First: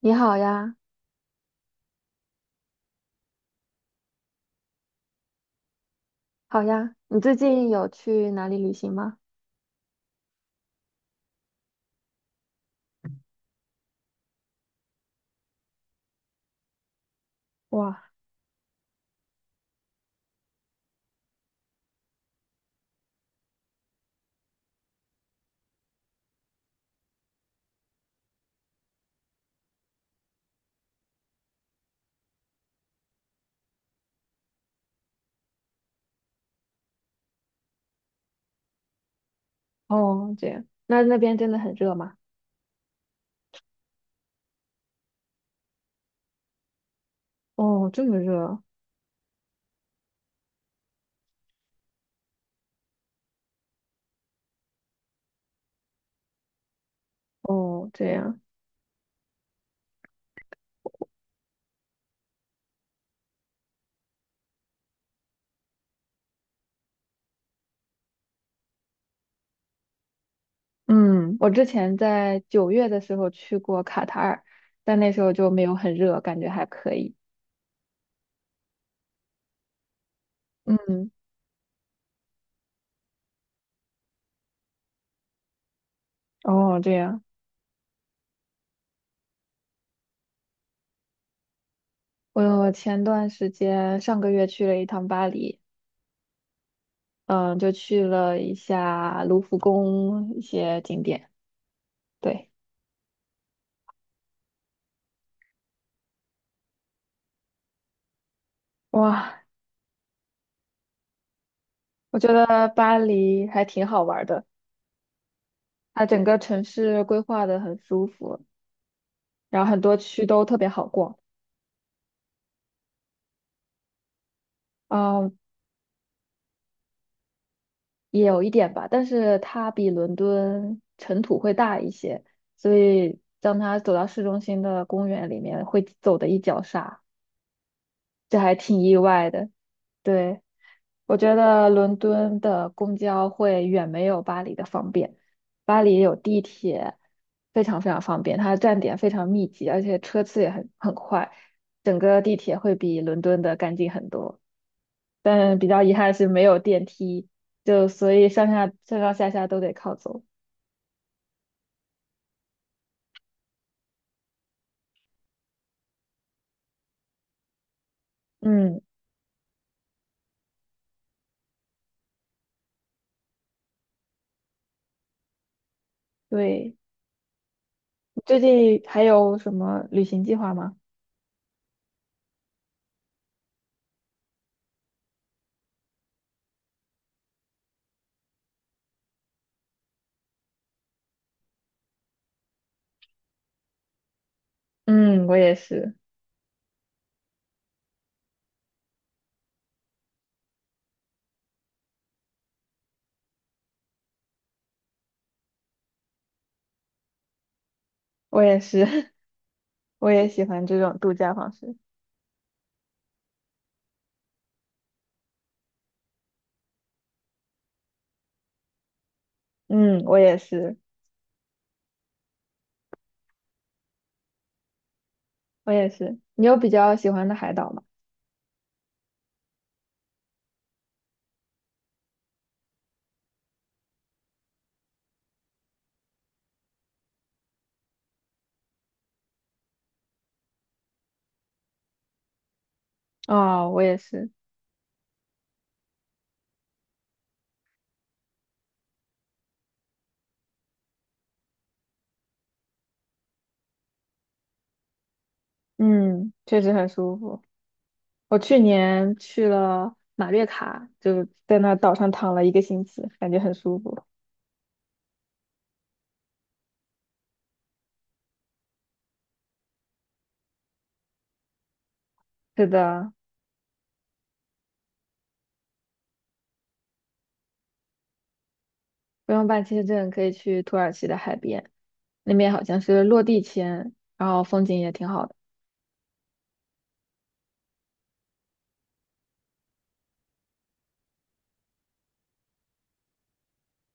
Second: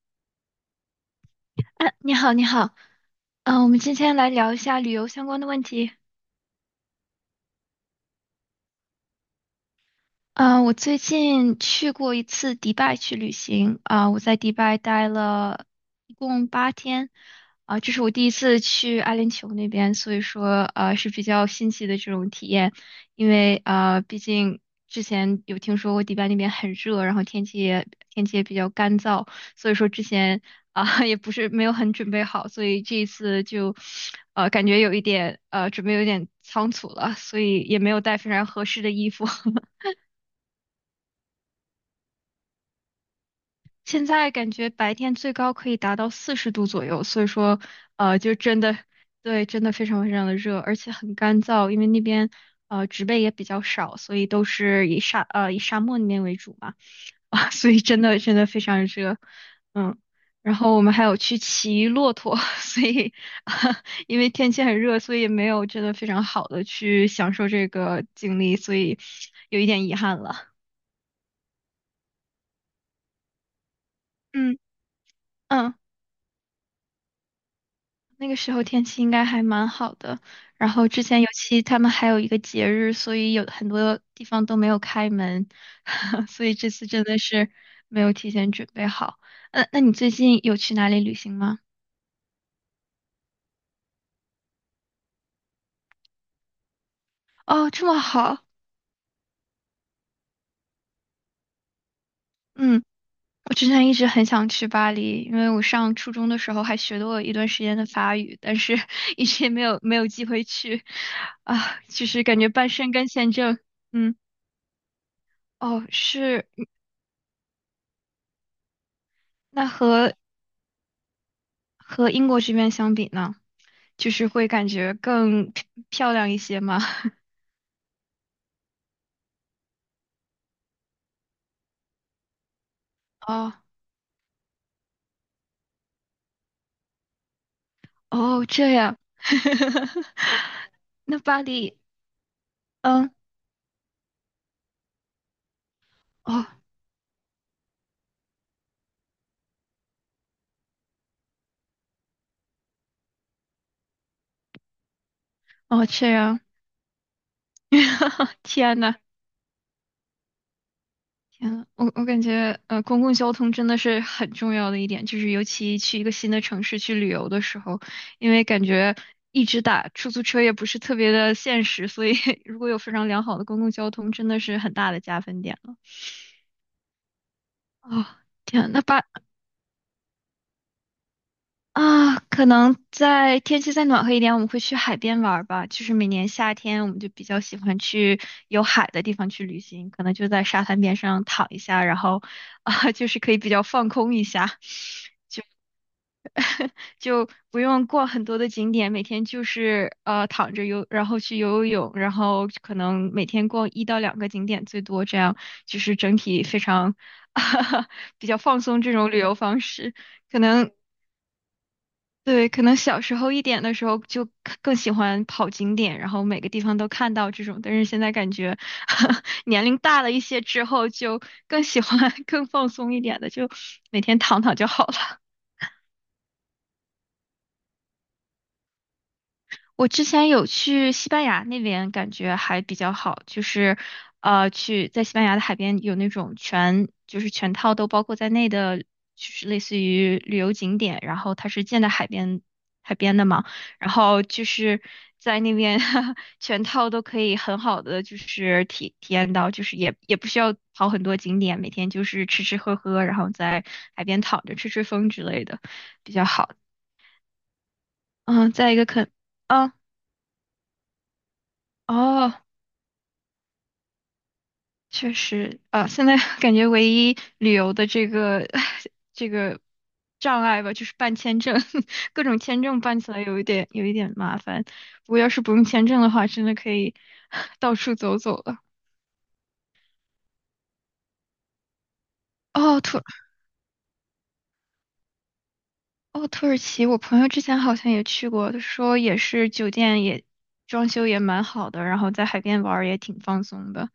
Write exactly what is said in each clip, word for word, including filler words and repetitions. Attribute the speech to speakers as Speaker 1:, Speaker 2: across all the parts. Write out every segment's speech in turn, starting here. Speaker 1: 你好呀，
Speaker 2: 啊，你好，你好，嗯、我们今天来聊一下旅游相关的问题。
Speaker 1: 好呀，你最近有去哪里旅行吗？
Speaker 2: 啊，我最近去过一次迪拜去旅行啊，我在迪拜待了一共八天啊，这是
Speaker 1: 哇，
Speaker 2: 我第一次去阿联酋那边，所以说呃是比较新奇的这种体验，因为啊，毕竟之前有听说过迪拜那边很热，然后天气也天气也比较干燥，所以说之前啊 也不是没有很准备好，所以这一次就呃感觉有一点呃准备有点仓促了，所以也没有带非常合适的衣服。
Speaker 1: 哦，这样，那那边真的很热吗？
Speaker 2: 现在感觉白天最高可以达到四十度左右，所以说，
Speaker 1: 哦，这么
Speaker 2: 呃，就
Speaker 1: 热
Speaker 2: 真
Speaker 1: 啊，
Speaker 2: 的，对，真的非常非常的热，而且很干燥，因为那边呃植被也比较少，所以都是以沙呃以沙漠那边为主嘛，啊，所以
Speaker 1: 哦，
Speaker 2: 真
Speaker 1: 这
Speaker 2: 的真
Speaker 1: 样，
Speaker 2: 的非常热，嗯，然后我们还有去骑骆驼，所以 因为天气很热，所以也没有真的非常好的去享受这个经历，所以有一点遗憾了，
Speaker 1: 嗯，我之前在九月的时候去过卡塔尔，
Speaker 2: 嗯
Speaker 1: 但那时候就没有
Speaker 2: 嗯。
Speaker 1: 很热，感觉还可以。
Speaker 2: 那个时候天气应该还蛮好的，然后之
Speaker 1: 嗯，
Speaker 2: 前尤其他们还有一个节日，所以有很多地方都没有开门，所以这
Speaker 1: 哦，
Speaker 2: 次
Speaker 1: 这
Speaker 2: 真的
Speaker 1: 样，
Speaker 2: 是没有提前准备好。呃，那你最近有去哪里旅行吗？
Speaker 1: 我前段时间上个月去了一趟巴黎，嗯，
Speaker 2: 哦，
Speaker 1: 就
Speaker 2: 这么
Speaker 1: 去
Speaker 2: 好，
Speaker 1: 了一下卢浮宫一些景点。对，
Speaker 2: 嗯，我之前一直很想去巴黎，因为我上初中的时候还学过一段时间的法语，但是 一
Speaker 1: 哇，
Speaker 2: 直也没有没有机会去，啊，就
Speaker 1: 我
Speaker 2: 是
Speaker 1: 觉
Speaker 2: 感觉
Speaker 1: 得
Speaker 2: 半申
Speaker 1: 巴
Speaker 2: 跟签
Speaker 1: 黎
Speaker 2: 证，
Speaker 1: 还挺好
Speaker 2: 嗯，
Speaker 1: 玩儿的。
Speaker 2: 哦，
Speaker 1: 它整个
Speaker 2: 是，
Speaker 1: 城市规划的很舒服，然
Speaker 2: 那
Speaker 1: 后很多
Speaker 2: 和
Speaker 1: 区都特别好逛，
Speaker 2: 和英国这边相比呢，就是会感觉
Speaker 1: 嗯，
Speaker 2: 更漂漂亮一些吗？
Speaker 1: 也有一点吧，但是它比伦敦尘土会大一些，所以
Speaker 2: 哦
Speaker 1: 当它走到市中心的公园里面，会走的一脚沙，这
Speaker 2: 哦，
Speaker 1: 还
Speaker 2: 这
Speaker 1: 挺意
Speaker 2: 样，
Speaker 1: 外的。对，我
Speaker 2: 那
Speaker 1: 觉
Speaker 2: 巴
Speaker 1: 得
Speaker 2: 黎，
Speaker 1: 伦敦的公
Speaker 2: 嗯，
Speaker 1: 交会远没有巴黎的方便，巴黎有地
Speaker 2: 哦
Speaker 1: 铁，非常非常方便，它的站点非常密集，而且车次也很很快，整个地铁会比伦敦的干净很多。但比较
Speaker 2: 哦，
Speaker 1: 遗
Speaker 2: 这
Speaker 1: 憾是
Speaker 2: 样，
Speaker 1: 没有电梯，就所以 上下
Speaker 2: 天呐，
Speaker 1: 上上下下都得靠走。
Speaker 2: 天呐，我我感觉呃，公共交通真的是很重要的一点，就是尤其去一个新的城市去旅游的时候，因为感
Speaker 1: 嗯，
Speaker 2: 觉一直打出租车也不是特别的现实，所以 如果有非常良好的公共交通，真的是很大的加分点了。
Speaker 1: 对，
Speaker 2: 哦，
Speaker 1: 你最
Speaker 2: 天呐，
Speaker 1: 近
Speaker 2: 那巴
Speaker 1: 还有什么旅行计划吗？
Speaker 2: 啊，可能在天气再暖和一点，我们会去海边玩儿吧。就是每年夏天，我们就比较喜欢去有海的地方去旅行，可能就在沙滩边上躺一下，然后啊，就是可以比较放空一下，
Speaker 1: 嗯，我也是，
Speaker 2: 就不用逛很多的景点，每天就是呃躺着游，然后去游游泳，然后可能每天逛一到两个景点最多，这样就是整体非常 比较
Speaker 1: 我也
Speaker 2: 放松
Speaker 1: 是，
Speaker 2: 这种 旅游方式，
Speaker 1: 我也
Speaker 2: 可
Speaker 1: 喜欢
Speaker 2: 能。
Speaker 1: 这种度假方式。
Speaker 2: 对，可能小时候一点的时候就看更喜欢跑景点，然后每个地方都看到这种，但是现在感觉 年龄
Speaker 1: 嗯，
Speaker 2: 大了
Speaker 1: 我
Speaker 2: 一
Speaker 1: 也
Speaker 2: 些之
Speaker 1: 是。
Speaker 2: 后，就更喜欢 更放松一点的，就每天躺躺就好了。
Speaker 1: 我也是。你有比较喜欢的海岛吗？
Speaker 2: 我之前有去西班牙那边，感觉还比较好，就是呃，去在西班牙的海边有那种全就是全套都包括在内的，就是类似于旅游景点，然后它是建在海边海边的嘛，
Speaker 1: 哦，我
Speaker 2: 然
Speaker 1: 也
Speaker 2: 后
Speaker 1: 是。
Speaker 2: 就是在那边 全套都可以很好的就是体体验到，就是也也不需要跑很多景点，每天就是吃吃喝喝，然后在海边躺着吹吹风之类的，比较
Speaker 1: 嗯，
Speaker 2: 好。
Speaker 1: 确实很舒服。我
Speaker 2: 嗯，
Speaker 1: 去
Speaker 2: 再一个肯
Speaker 1: 年去
Speaker 2: 嗯，
Speaker 1: 了马略卡，就在那岛上躺
Speaker 2: 哦。
Speaker 1: 了一个星期，感觉很舒服。
Speaker 2: 确实啊，现在 感觉唯一旅游的这个 这个障碍吧，就是办签证，各种签
Speaker 1: 是
Speaker 2: 证办起
Speaker 1: 的，
Speaker 2: 来有一点有一点麻烦。不过要是不用签证的话，真的可以 到处走走了。
Speaker 1: 不用办签证可以去土耳其的海边，那边好像
Speaker 2: 哦，突
Speaker 1: 是落地签，然后风景也挺好的。
Speaker 2: 哦，土耳其，我朋友之前好像也去过，他说也是酒店也装修也蛮好的，然后在海边玩儿也挺放松的。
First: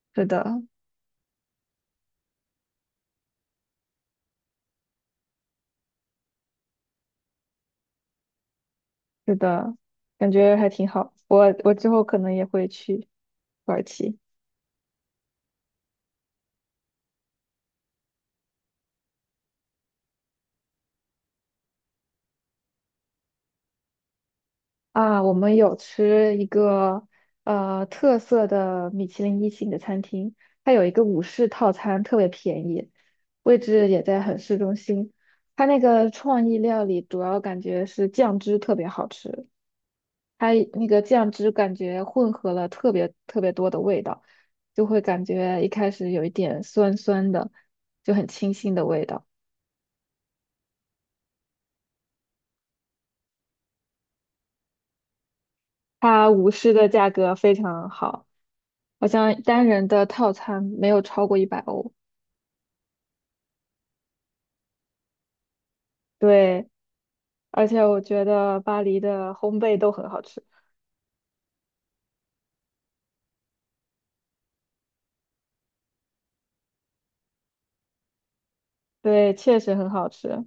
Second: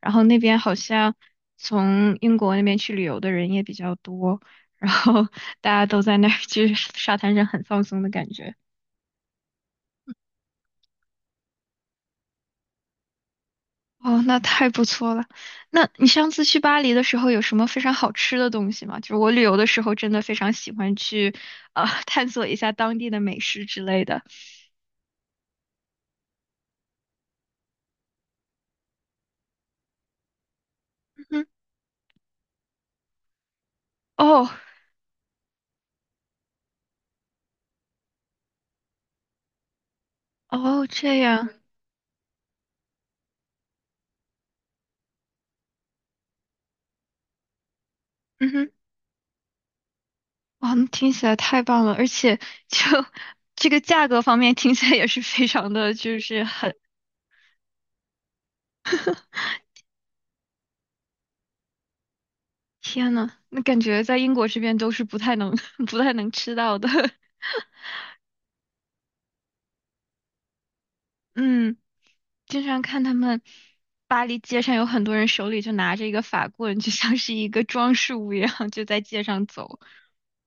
Speaker 2: 然后
Speaker 1: 是
Speaker 2: 那
Speaker 1: 的，
Speaker 2: 边好像从英国那边去旅游的人也比较多，然后大家都在那儿就是沙滩上很放松的感觉。
Speaker 1: 是的，感觉还挺好。我我之后可能也会去土耳其。
Speaker 2: 哦，那太不错了。那你上次去巴黎的时候有什么非常好吃的东西吗？就是我旅游的时候真的非常喜欢去呃 探索一下当地的美食之类的。
Speaker 1: 啊，我们有吃一个呃特色的米其林一星的餐厅，它有一个午
Speaker 2: 嗯，
Speaker 1: 市套餐，特别便宜，位置也在很
Speaker 2: 哦
Speaker 1: 市中心。它那个创意料理主要感觉是酱汁特别好吃，它那
Speaker 2: 哦，
Speaker 1: 个
Speaker 2: 这
Speaker 1: 酱
Speaker 2: 样。
Speaker 1: 汁感觉混合了特别特别多的味道，就会感觉一开始有一点酸酸的，就很
Speaker 2: 嗯
Speaker 1: 清
Speaker 2: 哼，
Speaker 1: 新的味道。
Speaker 2: 哇，那听起来太棒了，而且就 这个价格方面听起来也是非常的，就
Speaker 1: 它
Speaker 2: 是
Speaker 1: 午市
Speaker 2: 很，
Speaker 1: 的价格非常好，好像单人的套餐没有超过一百欧。
Speaker 2: 天呐，那感觉在英国这边都是不太能 不太能吃
Speaker 1: 对，
Speaker 2: 到的。
Speaker 1: 而且我觉得巴黎的烘焙都很好吃，
Speaker 2: 嗯，经常看他们巴黎街上有很多人手里就拿着一个法棍，就像是一个装饰物一样，就在街
Speaker 1: 对，
Speaker 2: 上
Speaker 1: 确实
Speaker 2: 走。
Speaker 1: 很好吃。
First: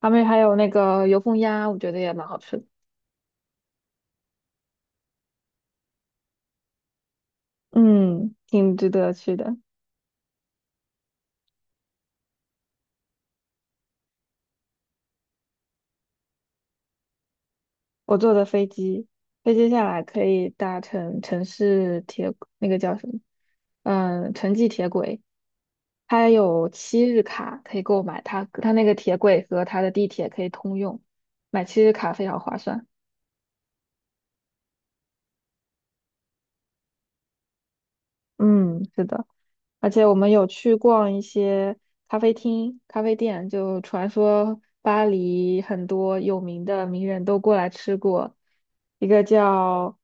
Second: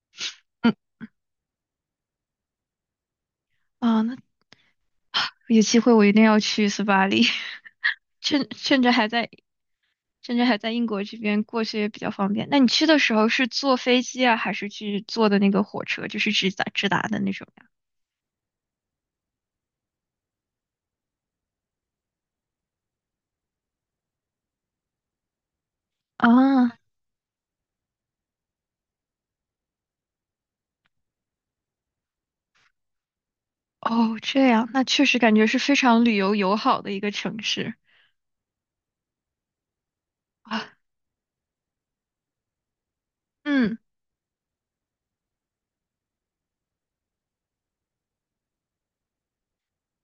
Speaker 1: 他们还有那
Speaker 2: 嗯，
Speaker 1: 个油封鸭，我觉得也蛮好吃的，
Speaker 2: 啊，那有机会我一定要去斯巴黎，
Speaker 1: 嗯，
Speaker 2: 趁
Speaker 1: 挺
Speaker 2: 趁
Speaker 1: 值
Speaker 2: 着还
Speaker 1: 得
Speaker 2: 在
Speaker 1: 去的。
Speaker 2: 甚至还在英国这边过去也比较方便。那你去的时候是坐飞机啊，还是去坐的那个火车，就是直达直达的那种呀？
Speaker 1: 我坐的飞机，飞机下来可以搭乘城市铁，那个叫什么？嗯，城际铁轨，它有
Speaker 2: 啊，
Speaker 1: 七日卡可以购买，它它那个铁轨和它的地铁可以通用，买七日卡非常划算。
Speaker 2: 哦，这样，那确实感觉是非常旅游友好的一个城市
Speaker 1: 嗯，是的。而且我们有去
Speaker 2: 啊。
Speaker 1: 逛一些咖啡厅、咖啡店，
Speaker 2: 嗯，
Speaker 1: 就传说巴黎很多有名的名人都过来吃过，一个叫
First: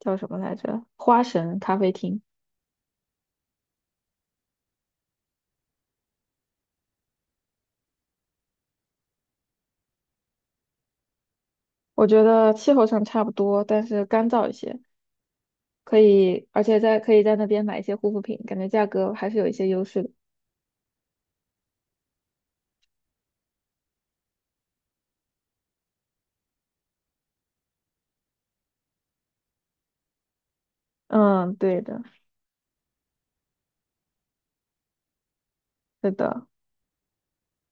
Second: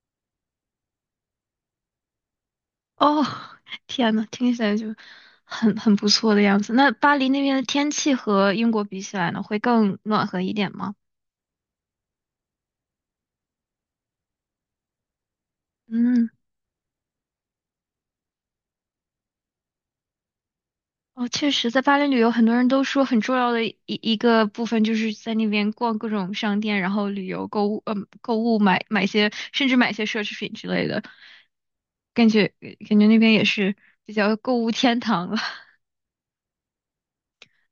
Speaker 1: 叫什么来着？花神咖啡厅，
Speaker 2: 哦，天呐，听起来就很很不错的样子。那巴黎那边的天气和英国比起来呢，会更暖和一点吗？
Speaker 1: 我觉得气候上差不多，但是干燥一些，可
Speaker 2: 嗯。
Speaker 1: 以，而且在可以在那边买一些护肤品，感觉价格还是有一些优势的。
Speaker 2: 哦，确实，在巴黎旅游，很多人都说很重要的一一个部分就是在那边逛各种商店，然后旅游、购物，嗯，购物买买些，甚至买些奢侈品之类的。
Speaker 1: 嗯，对的，
Speaker 2: 感觉感觉那边也是比较购物天堂了。
Speaker 1: 是的，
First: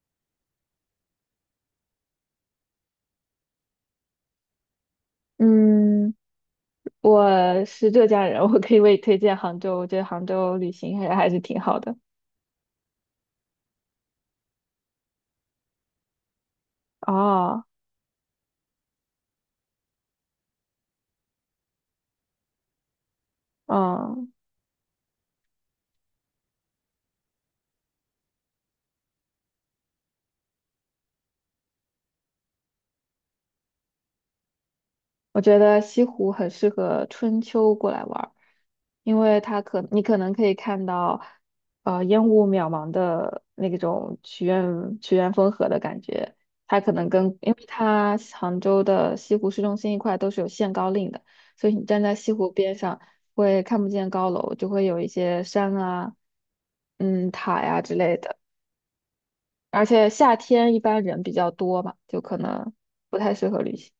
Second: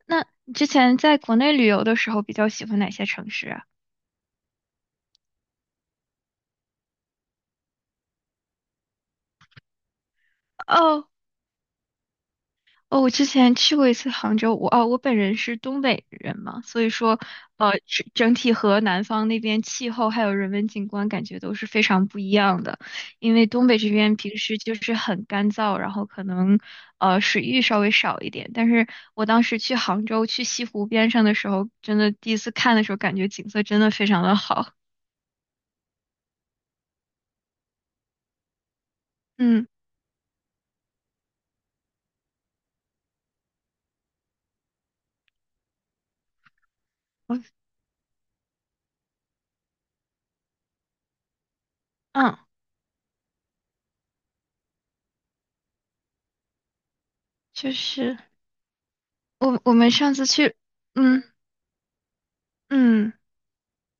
Speaker 2: 那你之前在国内旅游的时候，比较喜欢哪些城市啊？
Speaker 1: 嗯，我是浙江人，我可以为你推荐杭州，我觉得杭州旅行
Speaker 2: 哦，
Speaker 1: 还还是挺好的。
Speaker 2: 哦，我之前去过一次杭州，我哦，我本人是东北人嘛，所以说，
Speaker 1: 哦。
Speaker 2: 呃，整整体和南方那边气候还有人文景观感觉都是非常不一样的。因为东北这边
Speaker 1: 嗯，
Speaker 2: 平时就是很干燥，然后可能呃水域稍微少一点。但是我当时去杭州去西湖边上的时候，真的第一次看的时候，感觉景色真的非常的好。
Speaker 1: 我觉得西湖很适合春秋过来玩儿，因为它
Speaker 2: 嗯
Speaker 1: 可你可能可以看到，呃，烟雾渺茫的那种曲院曲院风荷的感觉。它可能跟
Speaker 2: 我
Speaker 1: 因为它杭州的西湖市中心一块都是有限高令的，所以你站在西
Speaker 2: 嗯，
Speaker 1: 湖边上会看不见高楼，就会有一些山啊、嗯塔
Speaker 2: 就
Speaker 1: 呀、之类
Speaker 2: 是
Speaker 1: 的。
Speaker 2: 我我
Speaker 1: 而
Speaker 2: 们
Speaker 1: 且
Speaker 2: 上次
Speaker 1: 夏
Speaker 2: 去，
Speaker 1: 天一般人
Speaker 2: 嗯
Speaker 1: 比较多嘛，就可能
Speaker 2: 嗯。
Speaker 1: 不太适合旅行。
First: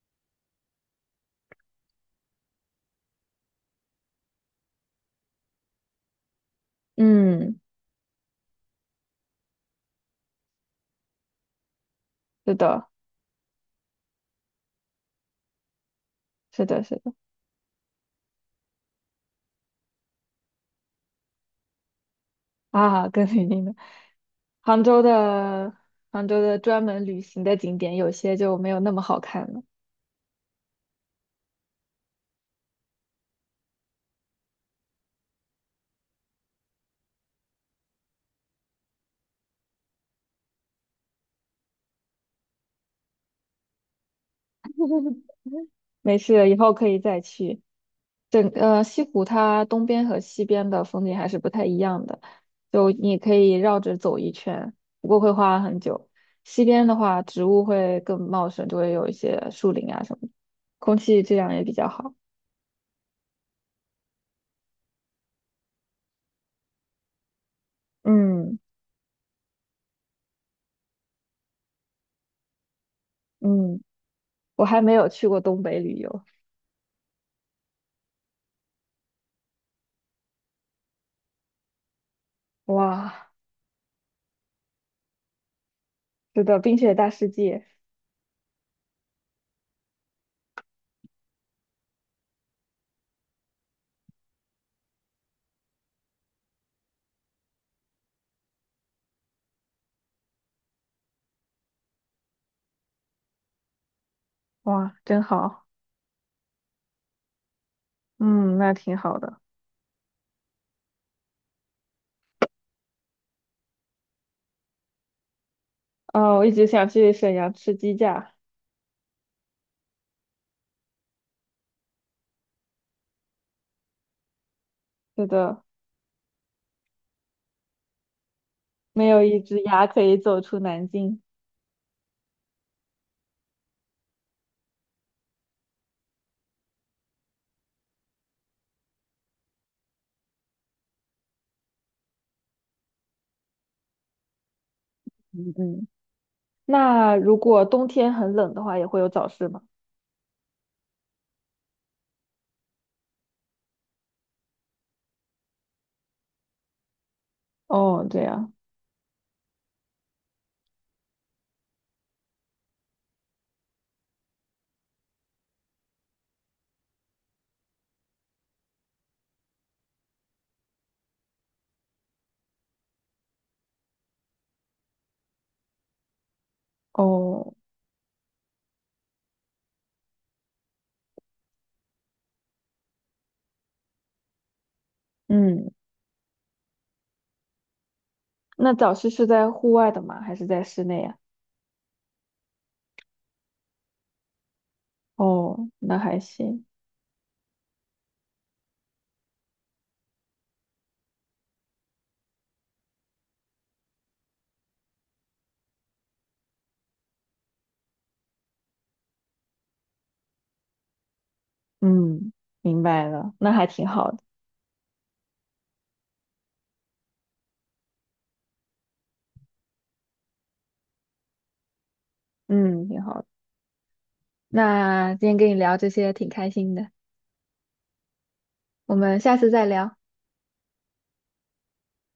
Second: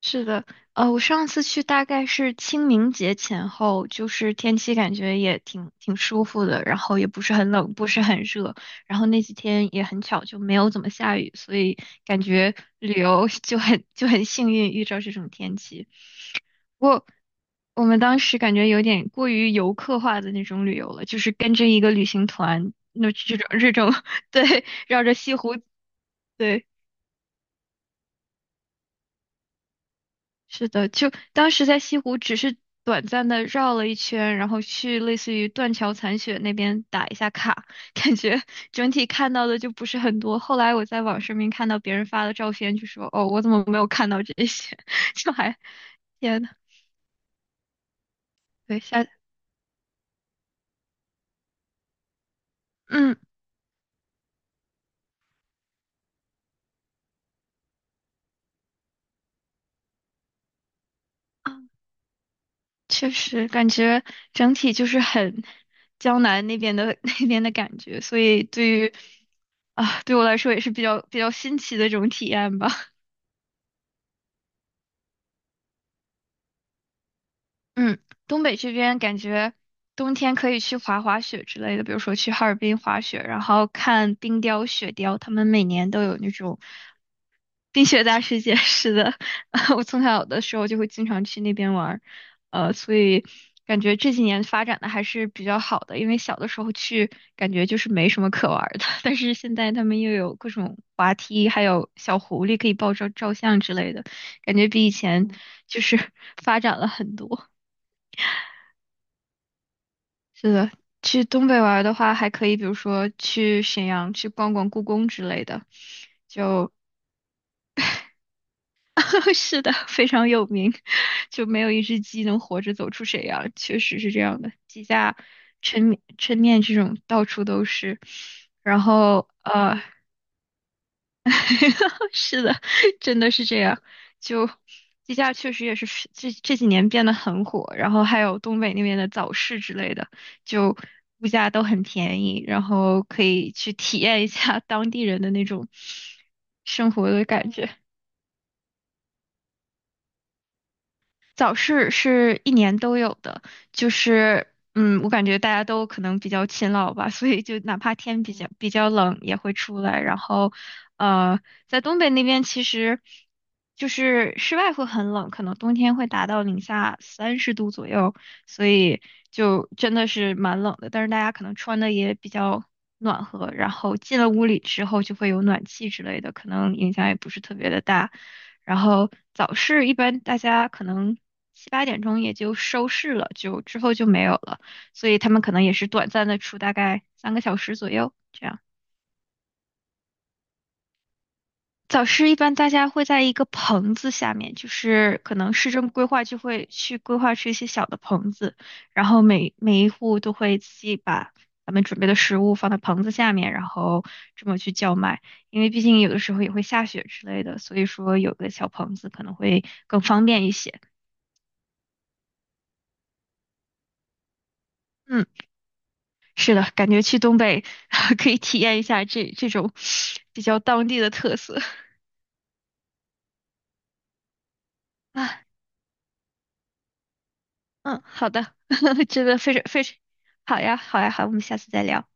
Speaker 2: 是的，呃，我上次去大概是清明节前后，就是天气感觉也挺挺舒服的，然后也不是很
Speaker 1: 嗯，
Speaker 2: 冷，不是很热，然后那几天也很巧就没有怎么下雨，所以感
Speaker 1: 是
Speaker 2: 觉
Speaker 1: 的。
Speaker 2: 旅游 就很就很幸运遇到这种天气。
Speaker 1: 是的，
Speaker 2: 不
Speaker 1: 是
Speaker 2: 过
Speaker 1: 的，
Speaker 2: 我们当时感觉有点过于游客化的那种旅游了，就是跟着一个旅行团，
Speaker 1: 啊，
Speaker 2: 那
Speaker 1: 跟
Speaker 2: 这
Speaker 1: 你
Speaker 2: 种
Speaker 1: 定
Speaker 2: 这
Speaker 1: 的。
Speaker 2: 种 对，
Speaker 1: 杭州
Speaker 2: 绕着西湖，
Speaker 1: 的杭州的
Speaker 2: 对。
Speaker 1: 专门旅行的景点，有些就没有那么好看了
Speaker 2: 是的，就当时在西湖只是短暂的绕了一圈，然后去类似于断桥残雪那边打一下卡，感觉整体看到的就不是很多。后来我在网上面看到别人发的照片，就说：“哦，我怎么没有看到这些？” 就还，
Speaker 1: 没
Speaker 2: 天呐，
Speaker 1: 事，以后可以再去。整
Speaker 2: 对，
Speaker 1: 呃西
Speaker 2: 下，
Speaker 1: 湖它东边和西边的风景还是不太一样的，就
Speaker 2: 嗯，
Speaker 1: 你可以绕着走一圈，不过会花很久。西边的话，植物会更茂盛，就会有一些树林啊什么的空气质量也比
Speaker 2: 啊
Speaker 1: 较好。
Speaker 2: 确实感觉整体就是很江南那边的 那边的感觉，所以
Speaker 1: 嗯
Speaker 2: 对于啊，对我来说也是比较比较新奇的这种体验吧。
Speaker 1: 嗯，我还没有去过东北旅游，
Speaker 2: 嗯，东北这边感觉冬天可以去滑滑雪之类的，比如说去哈尔滨滑雪，
Speaker 1: 哇。
Speaker 2: 然后看冰雕、雪雕，他们每年都有那
Speaker 1: 是的，
Speaker 2: 种
Speaker 1: 冰雪大世界。
Speaker 2: 冰雪大世界似的。我从小的时候就会经常去那边玩儿呃，所以感觉这几年发展的还是比较好的，因为小的时候去感觉就是没什么可玩儿的，但是现在他们又有各种滑梯，还有小狐狸可以抱照照相之类的，感觉比以
Speaker 1: 哇，真
Speaker 2: 前
Speaker 1: 好，
Speaker 2: 就是发展了很多。
Speaker 1: 嗯，那挺好的。
Speaker 2: 是的，去东北玩儿的话，还可以，比如说去沈阳去逛逛故宫之类的，
Speaker 1: 哦，我一直
Speaker 2: 就
Speaker 1: 想去沈阳吃鸡架。
Speaker 2: 是的，非常有名，就没有一只鸡能活着走出沈阳，确实是这样的。鸡架、
Speaker 1: 是的，
Speaker 2: 抻面、抻面这种到处都是，然
Speaker 1: 没有
Speaker 2: 后
Speaker 1: 一只
Speaker 2: 呃，
Speaker 1: 鸭可以走出南京。
Speaker 2: 是的，真的是这样。就鸡架确实也是是这这几年变得很火，然后还有东北那边的早市之类的，就物价都很便宜，然后可以去体验一下 当地人的那
Speaker 1: 嗯
Speaker 2: 种
Speaker 1: 嗯，
Speaker 2: 生活
Speaker 1: 那
Speaker 2: 的
Speaker 1: 如
Speaker 2: 感
Speaker 1: 果
Speaker 2: 觉。
Speaker 1: 冬天很冷的话，也会有早市吗？
Speaker 2: 早市是一年都有的，就是嗯，我感觉大家都可能比较勤劳吧，所以就哪怕
Speaker 1: 哦，对
Speaker 2: 天比较
Speaker 1: 呀，
Speaker 2: 比较冷也会出来。然后，呃，在东北那边其实就是室外会很冷，可能冬天会达到零下三十度左右，所以就真的是蛮冷的。但是大家可能穿的也比较暖和，然后进了屋里之后就会有暖气之类的，可能影响也不是
Speaker 1: 哦，
Speaker 2: 特别的大。然后早市一般大家可能七八点钟也就收市了，就之后就没有了，所以他们可能
Speaker 1: 嗯，
Speaker 2: 也是短暂的出大概三个小时左右这样。
Speaker 1: 那早市是在户外的吗？还是在室内呀？
Speaker 2: 早市一般大家会在一个棚子下面，就是可能
Speaker 1: 哦，
Speaker 2: 市政
Speaker 1: 那
Speaker 2: 规
Speaker 1: 还
Speaker 2: 划就
Speaker 1: 行。
Speaker 2: 会去规划出一些小的棚子，然后每每一户都会自己把咱们准备的食物放在棚子下面，然后这么去叫卖。因为毕竟有的时候也会下雪之类的，所以说有个小棚子可能会更方便一些。
Speaker 1: 嗯，明白了，那还挺好的。
Speaker 2: 嗯。是的，感觉去东北 可以体验一下这这种比较当地的特色
Speaker 1: 嗯，挺好的。那 今天
Speaker 2: 啊。
Speaker 1: 跟你聊这些挺开心的，
Speaker 2: 嗯，好的，
Speaker 1: 我 们
Speaker 2: 真
Speaker 1: 下
Speaker 2: 的
Speaker 1: 次
Speaker 2: 非常
Speaker 1: 再
Speaker 2: 非常
Speaker 1: 聊。
Speaker 2: 好呀，好呀，好，我们下次再聊。